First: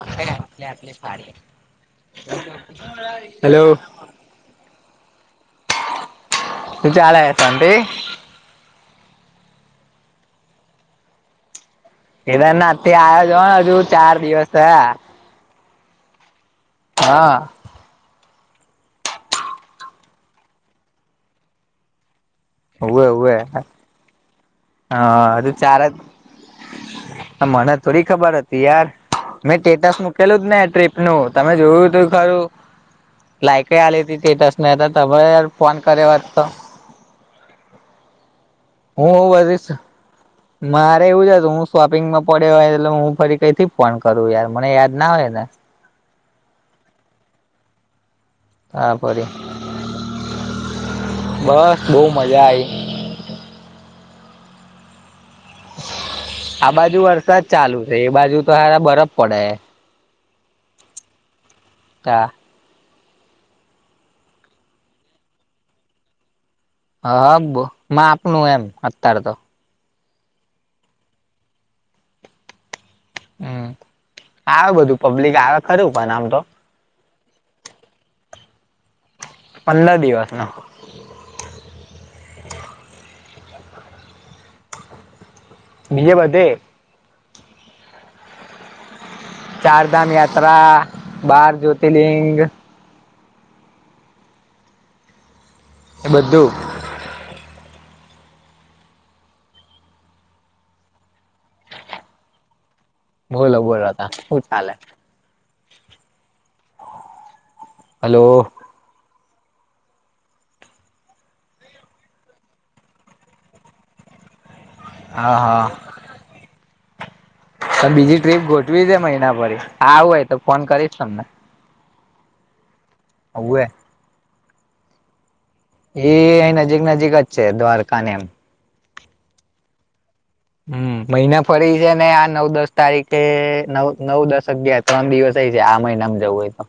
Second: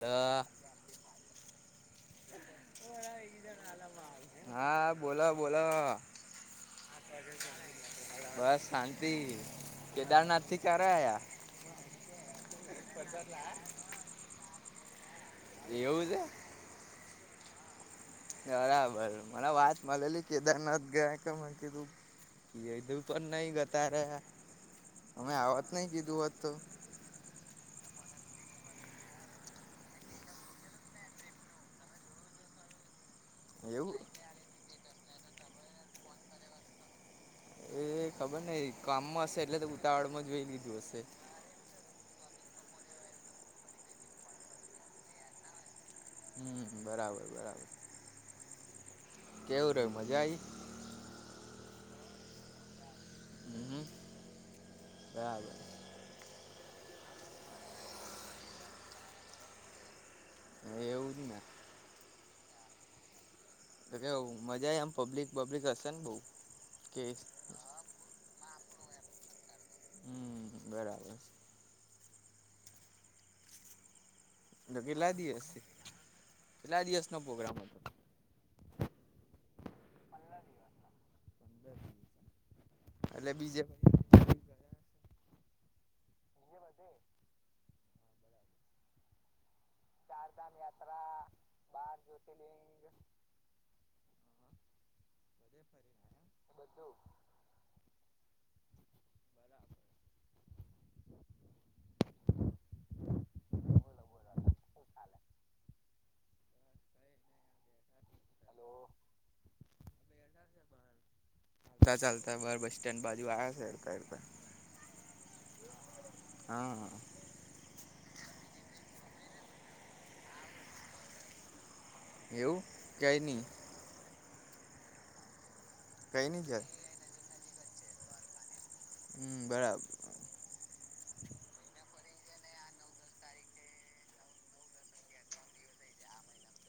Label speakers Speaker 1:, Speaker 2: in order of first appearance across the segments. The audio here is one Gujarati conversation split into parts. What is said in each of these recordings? Speaker 1: [unintelligible] રે આપલે આપલે સારી -
Speaker 2: હા, બોલો બોલો.
Speaker 1: હુ ચાલે શાંતિ
Speaker 2: બસ શાંતિ. કેદારનાથ થી ક્યારે આયા?
Speaker 1: કેદારનાથ આયા જોને હજુ ચાર દિવસ થયા.
Speaker 2: એવું છે.
Speaker 1: હા.
Speaker 2: બરાબર, મને વાત મલેલી કેદારનાથ ગયા કે, મૈં કીધુ. કીધુ
Speaker 1: ઉવે
Speaker 2: પણ
Speaker 1: ઉવે
Speaker 2: નઈ ગતા રહ્યા.
Speaker 1: હા
Speaker 2: અમે આવત નઈ કીધું હોત તો?
Speaker 1: પણ મને થોડી ખબર હતી યાર. મેં ટેટસ મકેલુજ ને આ ટ્રીપ નું તમે જોયું હતું ખરું. લાયક એ
Speaker 2: એવું
Speaker 1: આલે તે તેટસ ને તો તમેં યાર ફોન કર્યો હોત તો.
Speaker 2: એ ખબર નહી
Speaker 1: હું
Speaker 2: કામમાં હશે એટલે તો
Speaker 1: બધી
Speaker 2: ઉતાવળમાં જ જોઈ લીધું હશે.
Speaker 1: [unintelligible] શોપિંગમાં પડે હોય એટલે હું ફરી કઈ થી પણ કરું યાર મને યાદ ના હોય ને
Speaker 2: હમ્મ બરાબર બરાબર
Speaker 1: હાફરી
Speaker 2: કેવું રહ્યું મજા આવી
Speaker 1: બસ બહ મજા આઈ
Speaker 2: હમ્મ બરાબર
Speaker 1: આ બાજુ વરસાદ ચાલુ છે એ બાજુ તો સારા બરફ પડે
Speaker 2: એવું જ ને
Speaker 1: તા
Speaker 2: [unintelligible] મજા આમ પબ્લિક પબ્લિક હશે ને બઉ
Speaker 1: હ બ માપનું એમ અત્યારે તો
Speaker 2: હમ બરાબર
Speaker 1: હમ
Speaker 2: તો
Speaker 1: આવે બધું
Speaker 2: કેટલા
Speaker 1: પબ્લિક
Speaker 2: દિવસ
Speaker 1: આવે ખરું પણ આમ તો
Speaker 2: કેટલા દિવસનો પોગ્રામ હતો
Speaker 1: પંદર દિવસનો
Speaker 2: [inaudible] એટલે બીજે
Speaker 1: બીજે બધે ચાર ધામ
Speaker 2: ચાલતા
Speaker 1: યાત્રા બાર જ્યોતિર્લિંગ એ બધું બોલો બોલો હું ચાલે હલો
Speaker 2: તા ચાલતા બર બસ સ્ટેન્ડ બાજુ આયા છે હેડકા એડકા
Speaker 1: હ હા
Speaker 2: હા હા
Speaker 1: તો બીજી ટ્રીપ ગોઠવી દે મહિના ભરી આવું હોય તો ફોન કરીશ તમને
Speaker 2: એવું કઇની
Speaker 1: હવું એ
Speaker 2: કઈ નહી
Speaker 1: અહી
Speaker 2: ચાલ
Speaker 1: નજીક નજીક જ છે દ્વારકા ને એમ
Speaker 2: હમ બરાબર
Speaker 1: હમ મહિને ફરી છે ને આ નવ દસ તારીખે નવ નવ દસ અગિયાર ત્રણ દિવસ અય છે આ મહિના જવું હોય તો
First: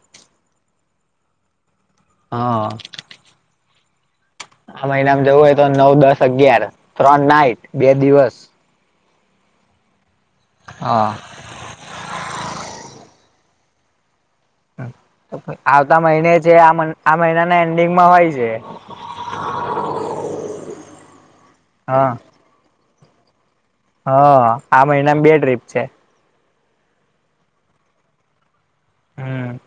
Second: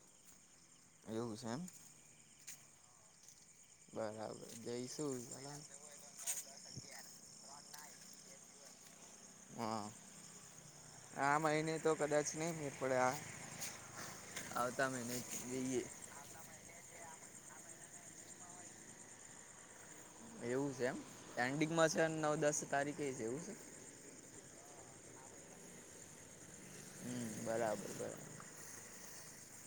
Speaker 2: એવું છે એમ
Speaker 1: હા
Speaker 2: બરાબર
Speaker 1: આ
Speaker 2: જઈશું
Speaker 1: મહિનામા જવું હોય તો નવ દસ અગિયાર ત્રણ નાઈટ બે દિવસ
Speaker 2: હા
Speaker 1: હા
Speaker 2: આ મહિને તો કદાચ ની નીકળે
Speaker 1: તો આવતા મહિને જ જે આ મ આ મહિનાના એન્ડિંગમાં હોય છે
Speaker 2: એવું છે એમ એન્ડિંગમાં છે નવ દસ તારીખે છે એવું છે
Speaker 1: હ આ મહિનામાં બે ટ્રીપ છે
Speaker 2: હ બરાબર બરાબર
Speaker 1: હમ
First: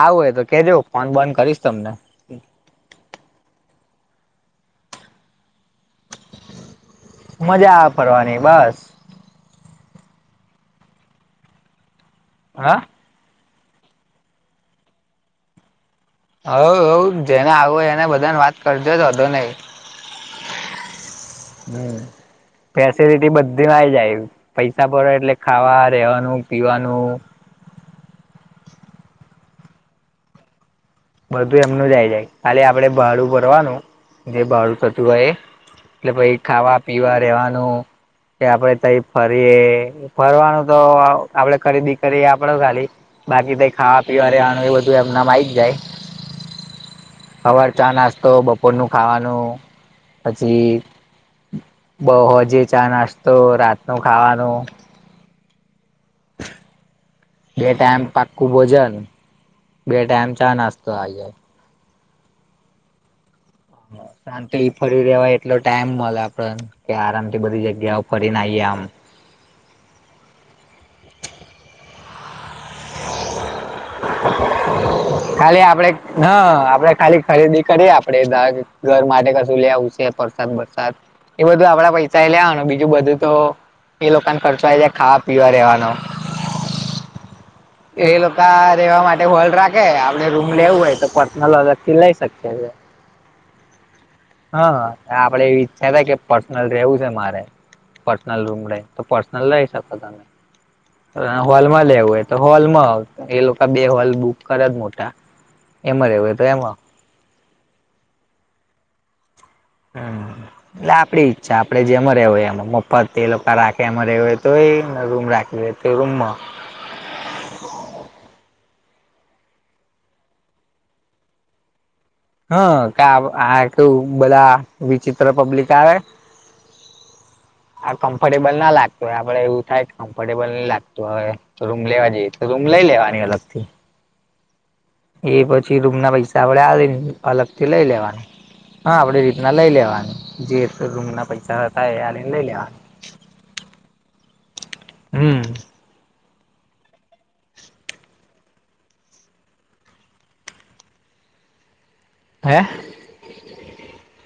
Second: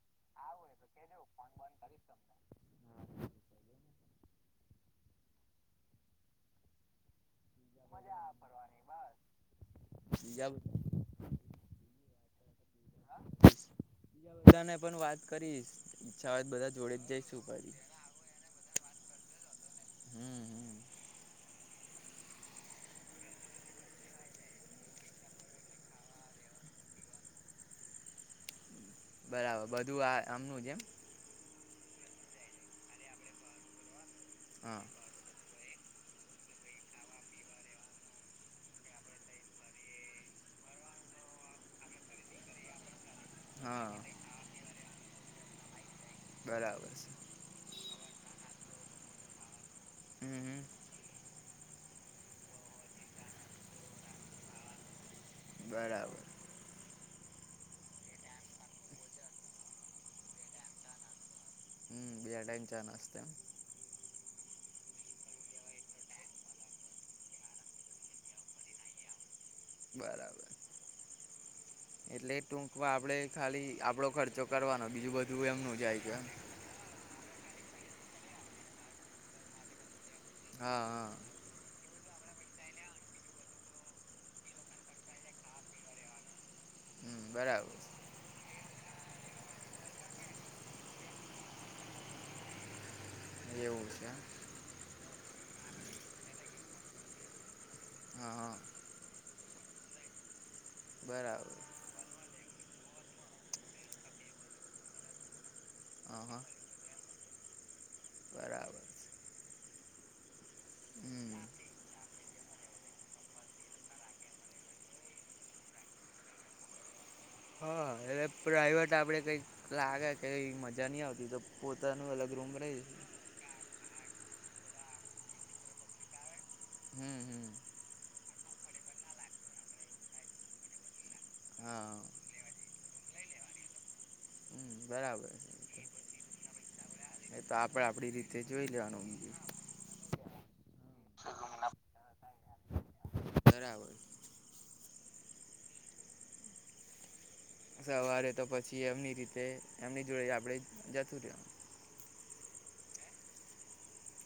Speaker 1: આવું હોય તો કેજો ફોન બોન કરીશ તમને મજાઆવે ફરવાની બસ
Speaker 2: [inaudible]
Speaker 1: હા
Speaker 2: દા ને પણ વાત કરયે
Speaker 1: હ હ જેને આવું હોય એને બધાને વાત કરજો વાધો નઈ
Speaker 2: હમ
Speaker 1: [unintelligible] ફેસિલિટી બધીમાં આવી જાય પૈસા પડે એટલે ખાવા રેવાનું પીવાનું
Speaker 2: બરાબ બધું આ એમનું જ એમ
Speaker 1: બધું એમનું જ આવી જાય ખાલી આપડે ભાડું ભરવાનું જે ભાડું
Speaker 2: હા
Speaker 1: થતું હોય એ કે ભઈ ખાવા પીવા રેવાનું કે આપડે તઈ ફરીએ ફરવાનું તો આપડે ખરીદી કરીએ આપડે ખાલી બાકી તો
Speaker 2: હા
Speaker 1: ખાવા પીવા પીવાનું આનું બધું એમનામાં આવી જ જાય
Speaker 2: બરાબર છે.
Speaker 1: હવાર ચા નાસ્તો બપોરનું ખાવાનું
Speaker 2: હમ હમ
Speaker 1: પછી હોજે ચા નાસ્તો રાતનો ખાવાનું
Speaker 2: બરાબર.
Speaker 1: બે ટાઈમ પાકું ભોજન બે ટાઈમ ચા નસ્તો આ
Speaker 2: હમ બે ટાઈમ ચા નાસ્ત
Speaker 1: શાંતિ ફરી લેવાય એટલો ટાઈમ મળે આપડેને કે આરામથી બધી જગ્યાઓ ફરીને આવીએ આમ
Speaker 2: બરાબર. એટલે ટૂંકમાં આપડે ખાલી આપડો ખર્ચો કરવાનો બીજું બધું
Speaker 1: ખાલી
Speaker 2: એમનું
Speaker 1: આપડે
Speaker 2: જાય છે.
Speaker 1: હ આપડે ખાલી ખરીદી કરીએ આપડે દ ઘર માટે કશું લેવું છે પ્રસાદ
Speaker 2: હા
Speaker 1: બરસાદ
Speaker 2: હા
Speaker 1: એ બધું આપડા પૈસા લેવાનું બીજું બધું તો એ લોકોને ખર્ચો આવી જાય ખાવા પીવા રેવાનો
Speaker 2: હમ બરાબર.
Speaker 1: એ લોકો રહેેવા માટે હોલ રાખે આપડે રૂમ લેવું હોય તો પર્સનલ અલગ થી લઈ શકીએ.
Speaker 2: એવું છે.
Speaker 1: હા આપડે એવી ઈચ્છા હતા કે પર્સનલ રહેવું છે મારે
Speaker 2: હા
Speaker 1: પર્સનલ
Speaker 2: હા
Speaker 1: રૂમે તો પર્સનલ લઈ શકો તમે
Speaker 2: બરાબર
Speaker 1: હોલમાં લેવું તો હોલમાં એ લોકો બે હોલ બુક કરે જ મોટા એમાં
Speaker 2: હા
Speaker 1: રેવાય તો
Speaker 2: હા
Speaker 1: એમાં
Speaker 2: બરાબર.
Speaker 1: હમ એટલે આપડી
Speaker 2: હમ
Speaker 1: ઈચ્છા આપણેે જેમાં રેવું હોય એમાં મફત એ લોકો રાખે એમાં રેવું હોય તોયને રૂમ રાખવી હોય તો રૂમમાં.
Speaker 2: હા એટલે પ્રઇવેટ આપડે કઈક લાગે કઈ મજા નહી આવતી તો પોતાનું અલગ રૂમ
Speaker 1: હા
Speaker 2: રહી
Speaker 1: ક આ કેવું બધા વિચિત્ર પબ્લિક આવે
Speaker 2: હમ હમ.
Speaker 1: આ કમ્ફર્ટેબલ ના લાગતું હોય આપડે એવું થાય કે કમ્ફર્ટેબલ નહી લાગતું હવે રૂમ
Speaker 2: હા
Speaker 1: લેવા જઈએ તો રૂમ લઈ લેવાની અલગ થી
Speaker 2: [inaudible]
Speaker 1: એ
Speaker 2: છે
Speaker 1: પછી રૂમ ના પૈસા આપડે આવીને
Speaker 2: એ તો
Speaker 1: અલગથી
Speaker 2: આપણે
Speaker 1: લઈ
Speaker 2: આપણી
Speaker 1: લેવાનું
Speaker 2: રીતે જોઈ
Speaker 1: હા
Speaker 2: લેવાનું
Speaker 1: આપડી
Speaker 2: બીજું
Speaker 1: રીતના લઈ લેવાનું જે તો રૂમ ના પૈસા હતા એ આલી ને લઈ લેવાના
Speaker 2: બરાબર.
Speaker 1: હમ.
Speaker 2: સવારે તો પછી એમની રીતે એમની જોડે આપડે જતું રહે
Speaker 1: હે.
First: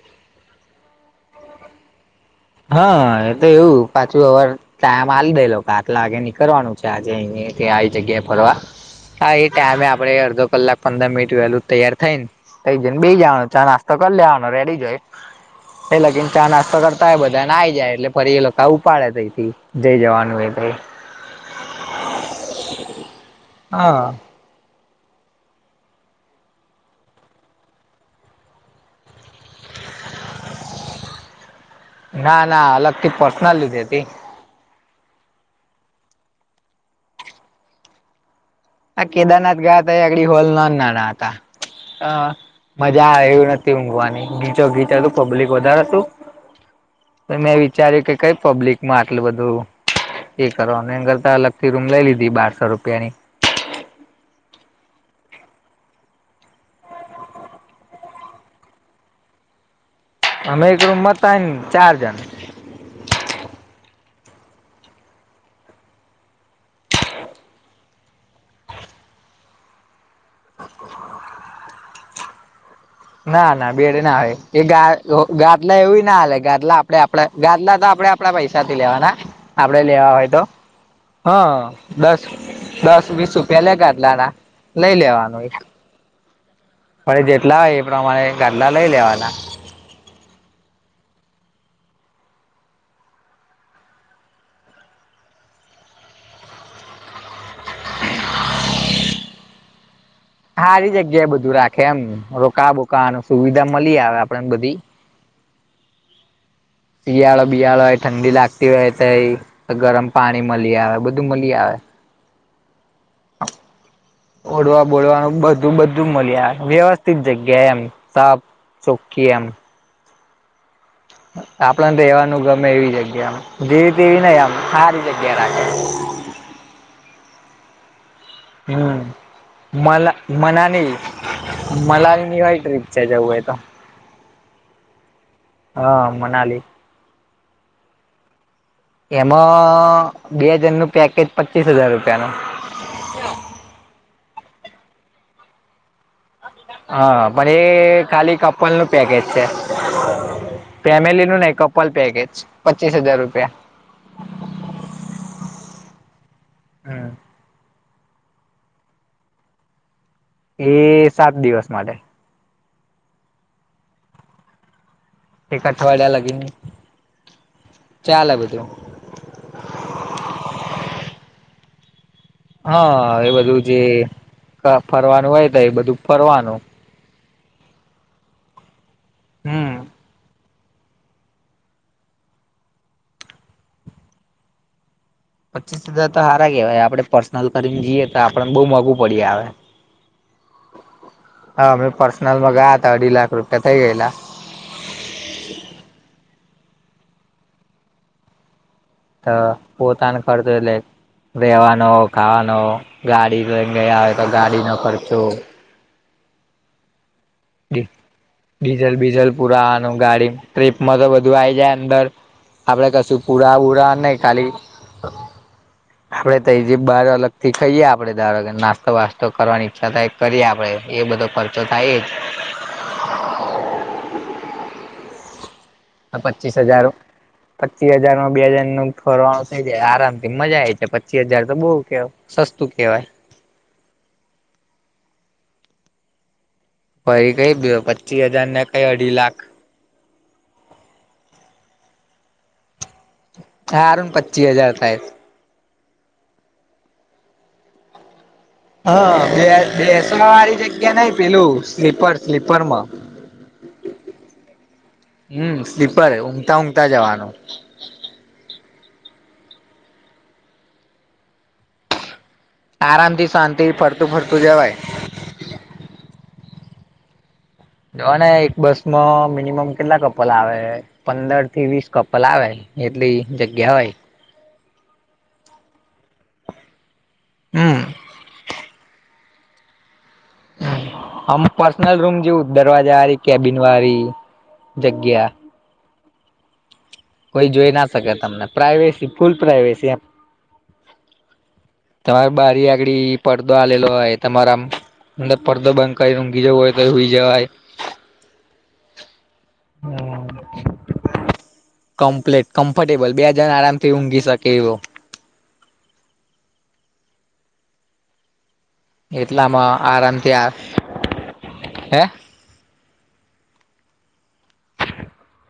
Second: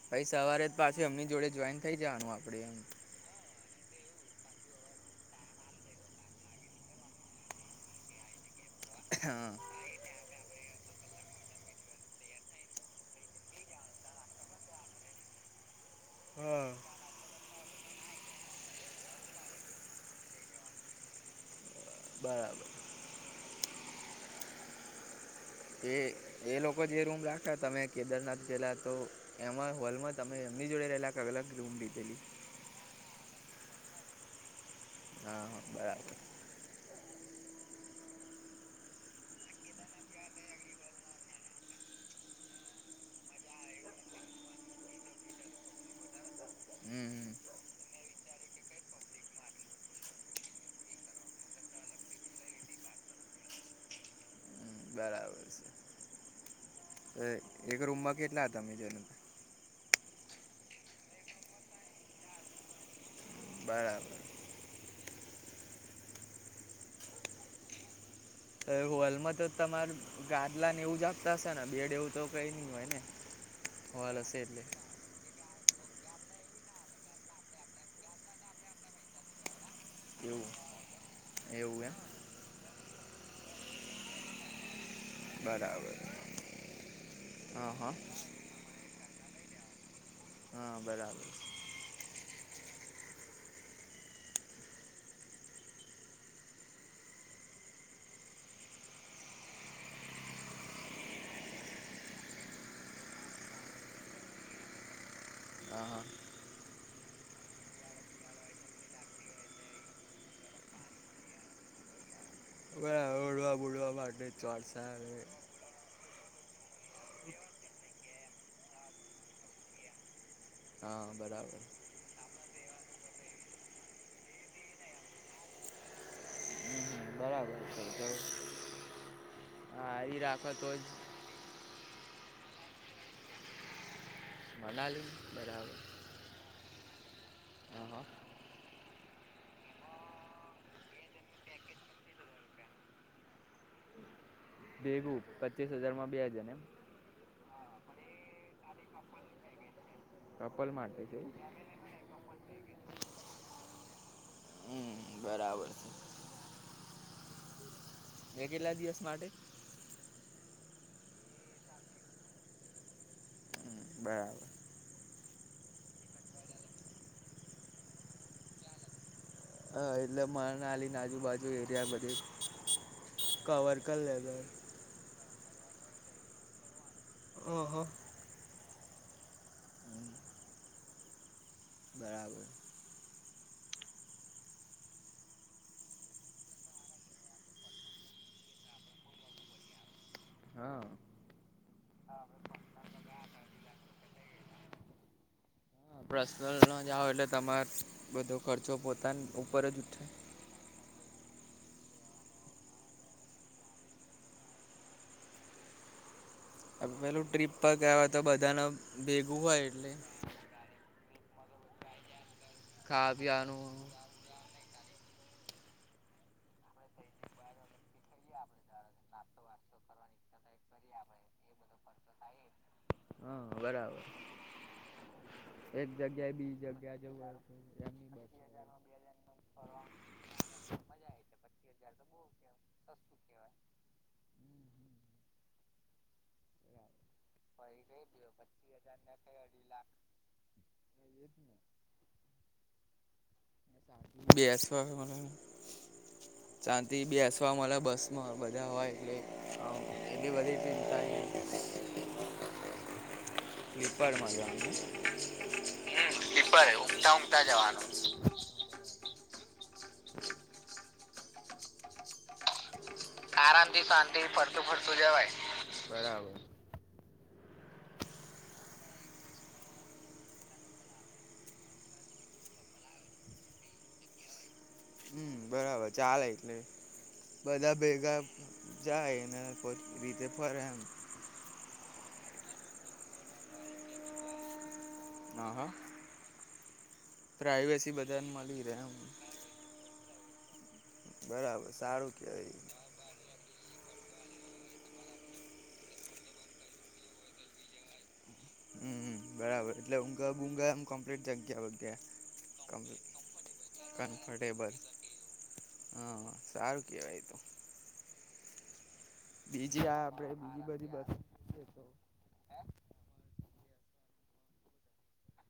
Speaker 2: ભાઈ સવારે જ પાછી એમની જોડે જોઈન થઈ જવાનું આપડે એમ
Speaker 1: હા એ તો એવું પાછું અવાર ટાઈમ આલી દે લોકો આટલા આગે નીકળવાનું છે આજે અહીંયા આવી જગ્યાએ ફરવા હા એ ટાઈમે આપડે અડધો કલાક પંદર મિનિટ વહેલું તૈયાર થાઈને તઈ બેસી જવાનું ચા નાસ્તો કરી લેવાનો રેડી જોઈ તઈ લગીને ચા
Speaker 2: હા
Speaker 1: નાસ્તો કર બધાને આઈ જાય એટલે ફરી એ લોકો ઉપાડે તઈથી જઈ જવાનું એ
Speaker 2: બરાબર
Speaker 1: હા.
Speaker 2: [inaudible] એ લોકો જે રૂમ રાખ્યા અમે કેદારનાથ ગયેલા તો એમાં હોલમાં તમે એમની જોડે રહેલા અલગ રૂમ લીધેલી?
Speaker 1: ના ના અલગથી પર્સનલ લીધી હતી.
Speaker 2: હા હા બરાબર.
Speaker 1: આ કેદારનાથ ગયા હતા આગળ હોલ ના નાના હતા. હ મજા આવવી નથી ઊંઘવાની ગીચો ગીચો હતું પબ્લિક વધારે હતું
Speaker 2: હમ
Speaker 1: મેં વિચાર્યું કે કઈ પબ્લિક માં આટલું બધું એ કરો કરતા અલગ થી રૂમ લઈ લીધી બારસો રૂપિયા ની [inaudible] [unintelligible]
Speaker 2: હમ બરાબર એક રૂમમાં કેટલા હતા તમે જન.
Speaker 1: અમે એક રૂમમાં ત્રણ ચાર જણ.
Speaker 2: બરાબર હોલમાં તો તમાર ગાદલા ને એવું જ આપતા હશે ને બેડ એવું તો કઈ નઈ હોય ને
Speaker 1: ના ના બેડ ના
Speaker 2: હોલ
Speaker 1: આવે
Speaker 2: હશે
Speaker 1: એ
Speaker 2: એટલે
Speaker 1: ગાદ ગાદલા એવીું ના હાલે ગાદલા આપે આપડા ગાદલા તો આપડે આપડા પૈસા થી લેવાના આપડે લેવા હોય તો
Speaker 2: એવું
Speaker 1: હા
Speaker 2: એવું એમ
Speaker 1: બસ દસ વીસ રૂપિયા લે ગાદલાના લઈ લેવાનું
Speaker 2: બરાબર
Speaker 1: પણ જેટલા
Speaker 2: હા
Speaker 1: હોય એ
Speaker 2: હા
Speaker 1: પ્રમાણે એગાદલા લઈ લેવાના
Speaker 2: હા બરાબર
Speaker 1: [inaudible] સારી જગ્યા એ બધું રાખે એમ રોકા બોકા સુવિધા મળી આવે આપડેને બધી
Speaker 2: હા હા
Speaker 1: શિયાળો બિયાળો હોય ઠંડી લાગતી હોય તો ગરમ પાણી મળી આવે બધું મળી આવે.
Speaker 2: વ ઓઢવા બોઢવા માટે
Speaker 1: ઓડવા
Speaker 2: ચોરસા આવે.
Speaker 1: બોડવાનું બધું મળી આવે વ્યવસ્થિત જગ્યા એમ સાફ ચોખી એમ.
Speaker 2: હા બરાબર
Speaker 1: આપડને રહેવાનું ગમે એવી જગ્યા. જેવી તેવી નહીં આમ હારી જગ્યા લાગે.
Speaker 2: બરાબર [inaudible]
Speaker 1: હમ મલા
Speaker 2: હારી રાખો તો જ
Speaker 1: મનાની મલા નિવાળ ટ્ર્રીપ જવું એ તો
Speaker 2: મનાલી બરાબર
Speaker 1: હા મનાલી
Speaker 2: હા હા
Speaker 1: એમાં બેજણ ન પેકેજ પચીસ હજાર રૂપિયા નું.
Speaker 2: ભેગુ પચીસ હજાર માં બે હજાર એમ
Speaker 1: હા પણ એ ખાલી કપલ નું પેકેજ છે
Speaker 2: કપલ માટે છે
Speaker 1: ફેમિલી નું ને કપલ પેકેજ પચીસ હજાર રૂપિયા
Speaker 2: હું બરાબર
Speaker 1: હમ
Speaker 2: હે કેટલા દિવસ માટે
Speaker 1: એ સાત દિવસ માટે.
Speaker 2: હમ બરાબર
Speaker 1: એક અઠવાડિયા લાગી ને ચાલે બધું.
Speaker 2: હ એટલે મા નાલી આજુબાજુ એરિયા બધી
Speaker 1: હા એ બધું જે ફરવાનું હોય તો એ બધું ફરવાનું
Speaker 2: હો હો
Speaker 1: હમ
Speaker 2: બરાબર
Speaker 1: પચીસ હજાર તો હારા કેહેવાય આપડે પર્સનલ કરીને જઈએ તો આપડને બહુ મોંગુ પડીએ આવે
Speaker 2: હા
Speaker 1: હા અમે પર્સનલમાં ગયા હતા અઢી લાખ રૂપિયા થઈ ગયેલા.
Speaker 2: પર્સનલ નો જાઓ એટલે તમારે બધો ખર્ચો પોતાના ઉપર જ ઉઠાય
Speaker 1: અડધો લે રહેેવાનો, ખાવાનો, ગાડી લઈને ગયા હોય તો ગાડી ન ખર્ચો
Speaker 2: પેલું ટ્રીપ પર ગયા હોય તો બધાનું
Speaker 1: ડીઝલ બીઝલ
Speaker 2: ભેગું હોય એટલે
Speaker 1: પુરાવાનું ગાડી ટ્રીપમાં તો બધું આવી જાય અંદર આપડે
Speaker 2: ખાવા
Speaker 1: કશું પુરા
Speaker 2: પીવાનું
Speaker 1: પુરા નહી ખાલી આપડે તો એ જે બાર અલગ થી ખાઈએ આપડે દાર નાસ્તો વાસ્તો કરવાની ઈચ્છા થાય. કરી આપડે, એ બધો ખર્ચો થાય જ
Speaker 2: હા, બરાબર. એક
Speaker 1: આ
Speaker 2: જગ્યાએ
Speaker 1: પચીસ
Speaker 2: બીજી
Speaker 1: હજાર,
Speaker 2: જગ્યા જવું હોય તો
Speaker 1: પચી
Speaker 2: એમની
Speaker 1: હજાર માં બે જણ નું ફરવાનું થઇ જાય આરામ થી, મજા આઈ જાય, પચી હજાર તો બહુ કેવ, સસ્તું કેવાય. પહી કઈ પચી હજાર ને કઈ અઢી લાખ હારું ને પચી હજાર
Speaker 2: બેસવા
Speaker 1: થાય
Speaker 2: [unintelligible] બેસવા મલે બસ માં બધા હોય એટલે
Speaker 1: હા બે
Speaker 2: આમ
Speaker 1: બેસવા
Speaker 2: એટલી બધી
Speaker 1: વાળી જગ્યા
Speaker 2: ચિંતા
Speaker 1: નઈ પેલું
Speaker 2: [unintelligible]
Speaker 1: સ્લીપર, સ્લીપરમાં.
Speaker 2: સ્લીપરમાં જાવાનું એમ? હમ્મ.
Speaker 1: હમ સ્લીપર ઊંઘતા
Speaker 2: સ્લીપર,
Speaker 1: ઊંઘતા જવાનું
Speaker 2: ઊંઘતા-ઊંઘતા જાવાનું. [inaudible]
Speaker 1: આરામથી શાંતિ ફરતું ફરતું જવાય
Speaker 2: બરાબર.
Speaker 1: જોવો ને એક બસમાં મિનિમમ કેટલા કપલ આવે પંદર થી વીસ કપલ આવે, એટલી જગ્યા હોય.
Speaker 2: હમ્મ, બરાબર ચાલે, એટલે બધા
Speaker 1: હમ
Speaker 2: ભેગા જાયને [unintelligible] રીતે ફરે એમ.
Speaker 1: આમ પર્સનલ રૂમ જેવું જ, દરવાજા વાળી, કેબિન વાળી જગ્યા.
Speaker 2: હમ્મ-હમ્મ.
Speaker 1: કોઈ જોઈ ના શકે તમને, પ્રાઈવેસી ફૂલ પ્રાઈવેસી એમ.
Speaker 2: બરાબર સારું
Speaker 1: તમારે બારી
Speaker 2: કેવાય.
Speaker 1: આગડી પડદો આલેલો હોય, તમારા આમ અંદર પડદો બંધ કરીન ઊંઘી જવું હોય તો હુઈ જવાય.
Speaker 2: હમ્મ. બરાબર એટલે ઊઘા બુઘા એમ કમ્પ્લીટ જગ્યા
Speaker 1: કમ્પ્લેટ
Speaker 2: [unintelligible] કમ્પ
Speaker 1: કમ્ફર્ટેબલ બે જણ આરામથી ઊંઘી
Speaker 2: કમ્ફર્ટ
Speaker 1: શકે
Speaker 2: ટેબલ,
Speaker 1: એવો
Speaker 2: હા સારું કહેવાય એ તો.
Speaker 1: એટલામાં
Speaker 2: બીજી આ
Speaker 1: આરામથી
Speaker 2: આપડે
Speaker 1: આ
Speaker 2: બીજી બધી બસો [unintelligible]
Speaker 1: હે [inaudible]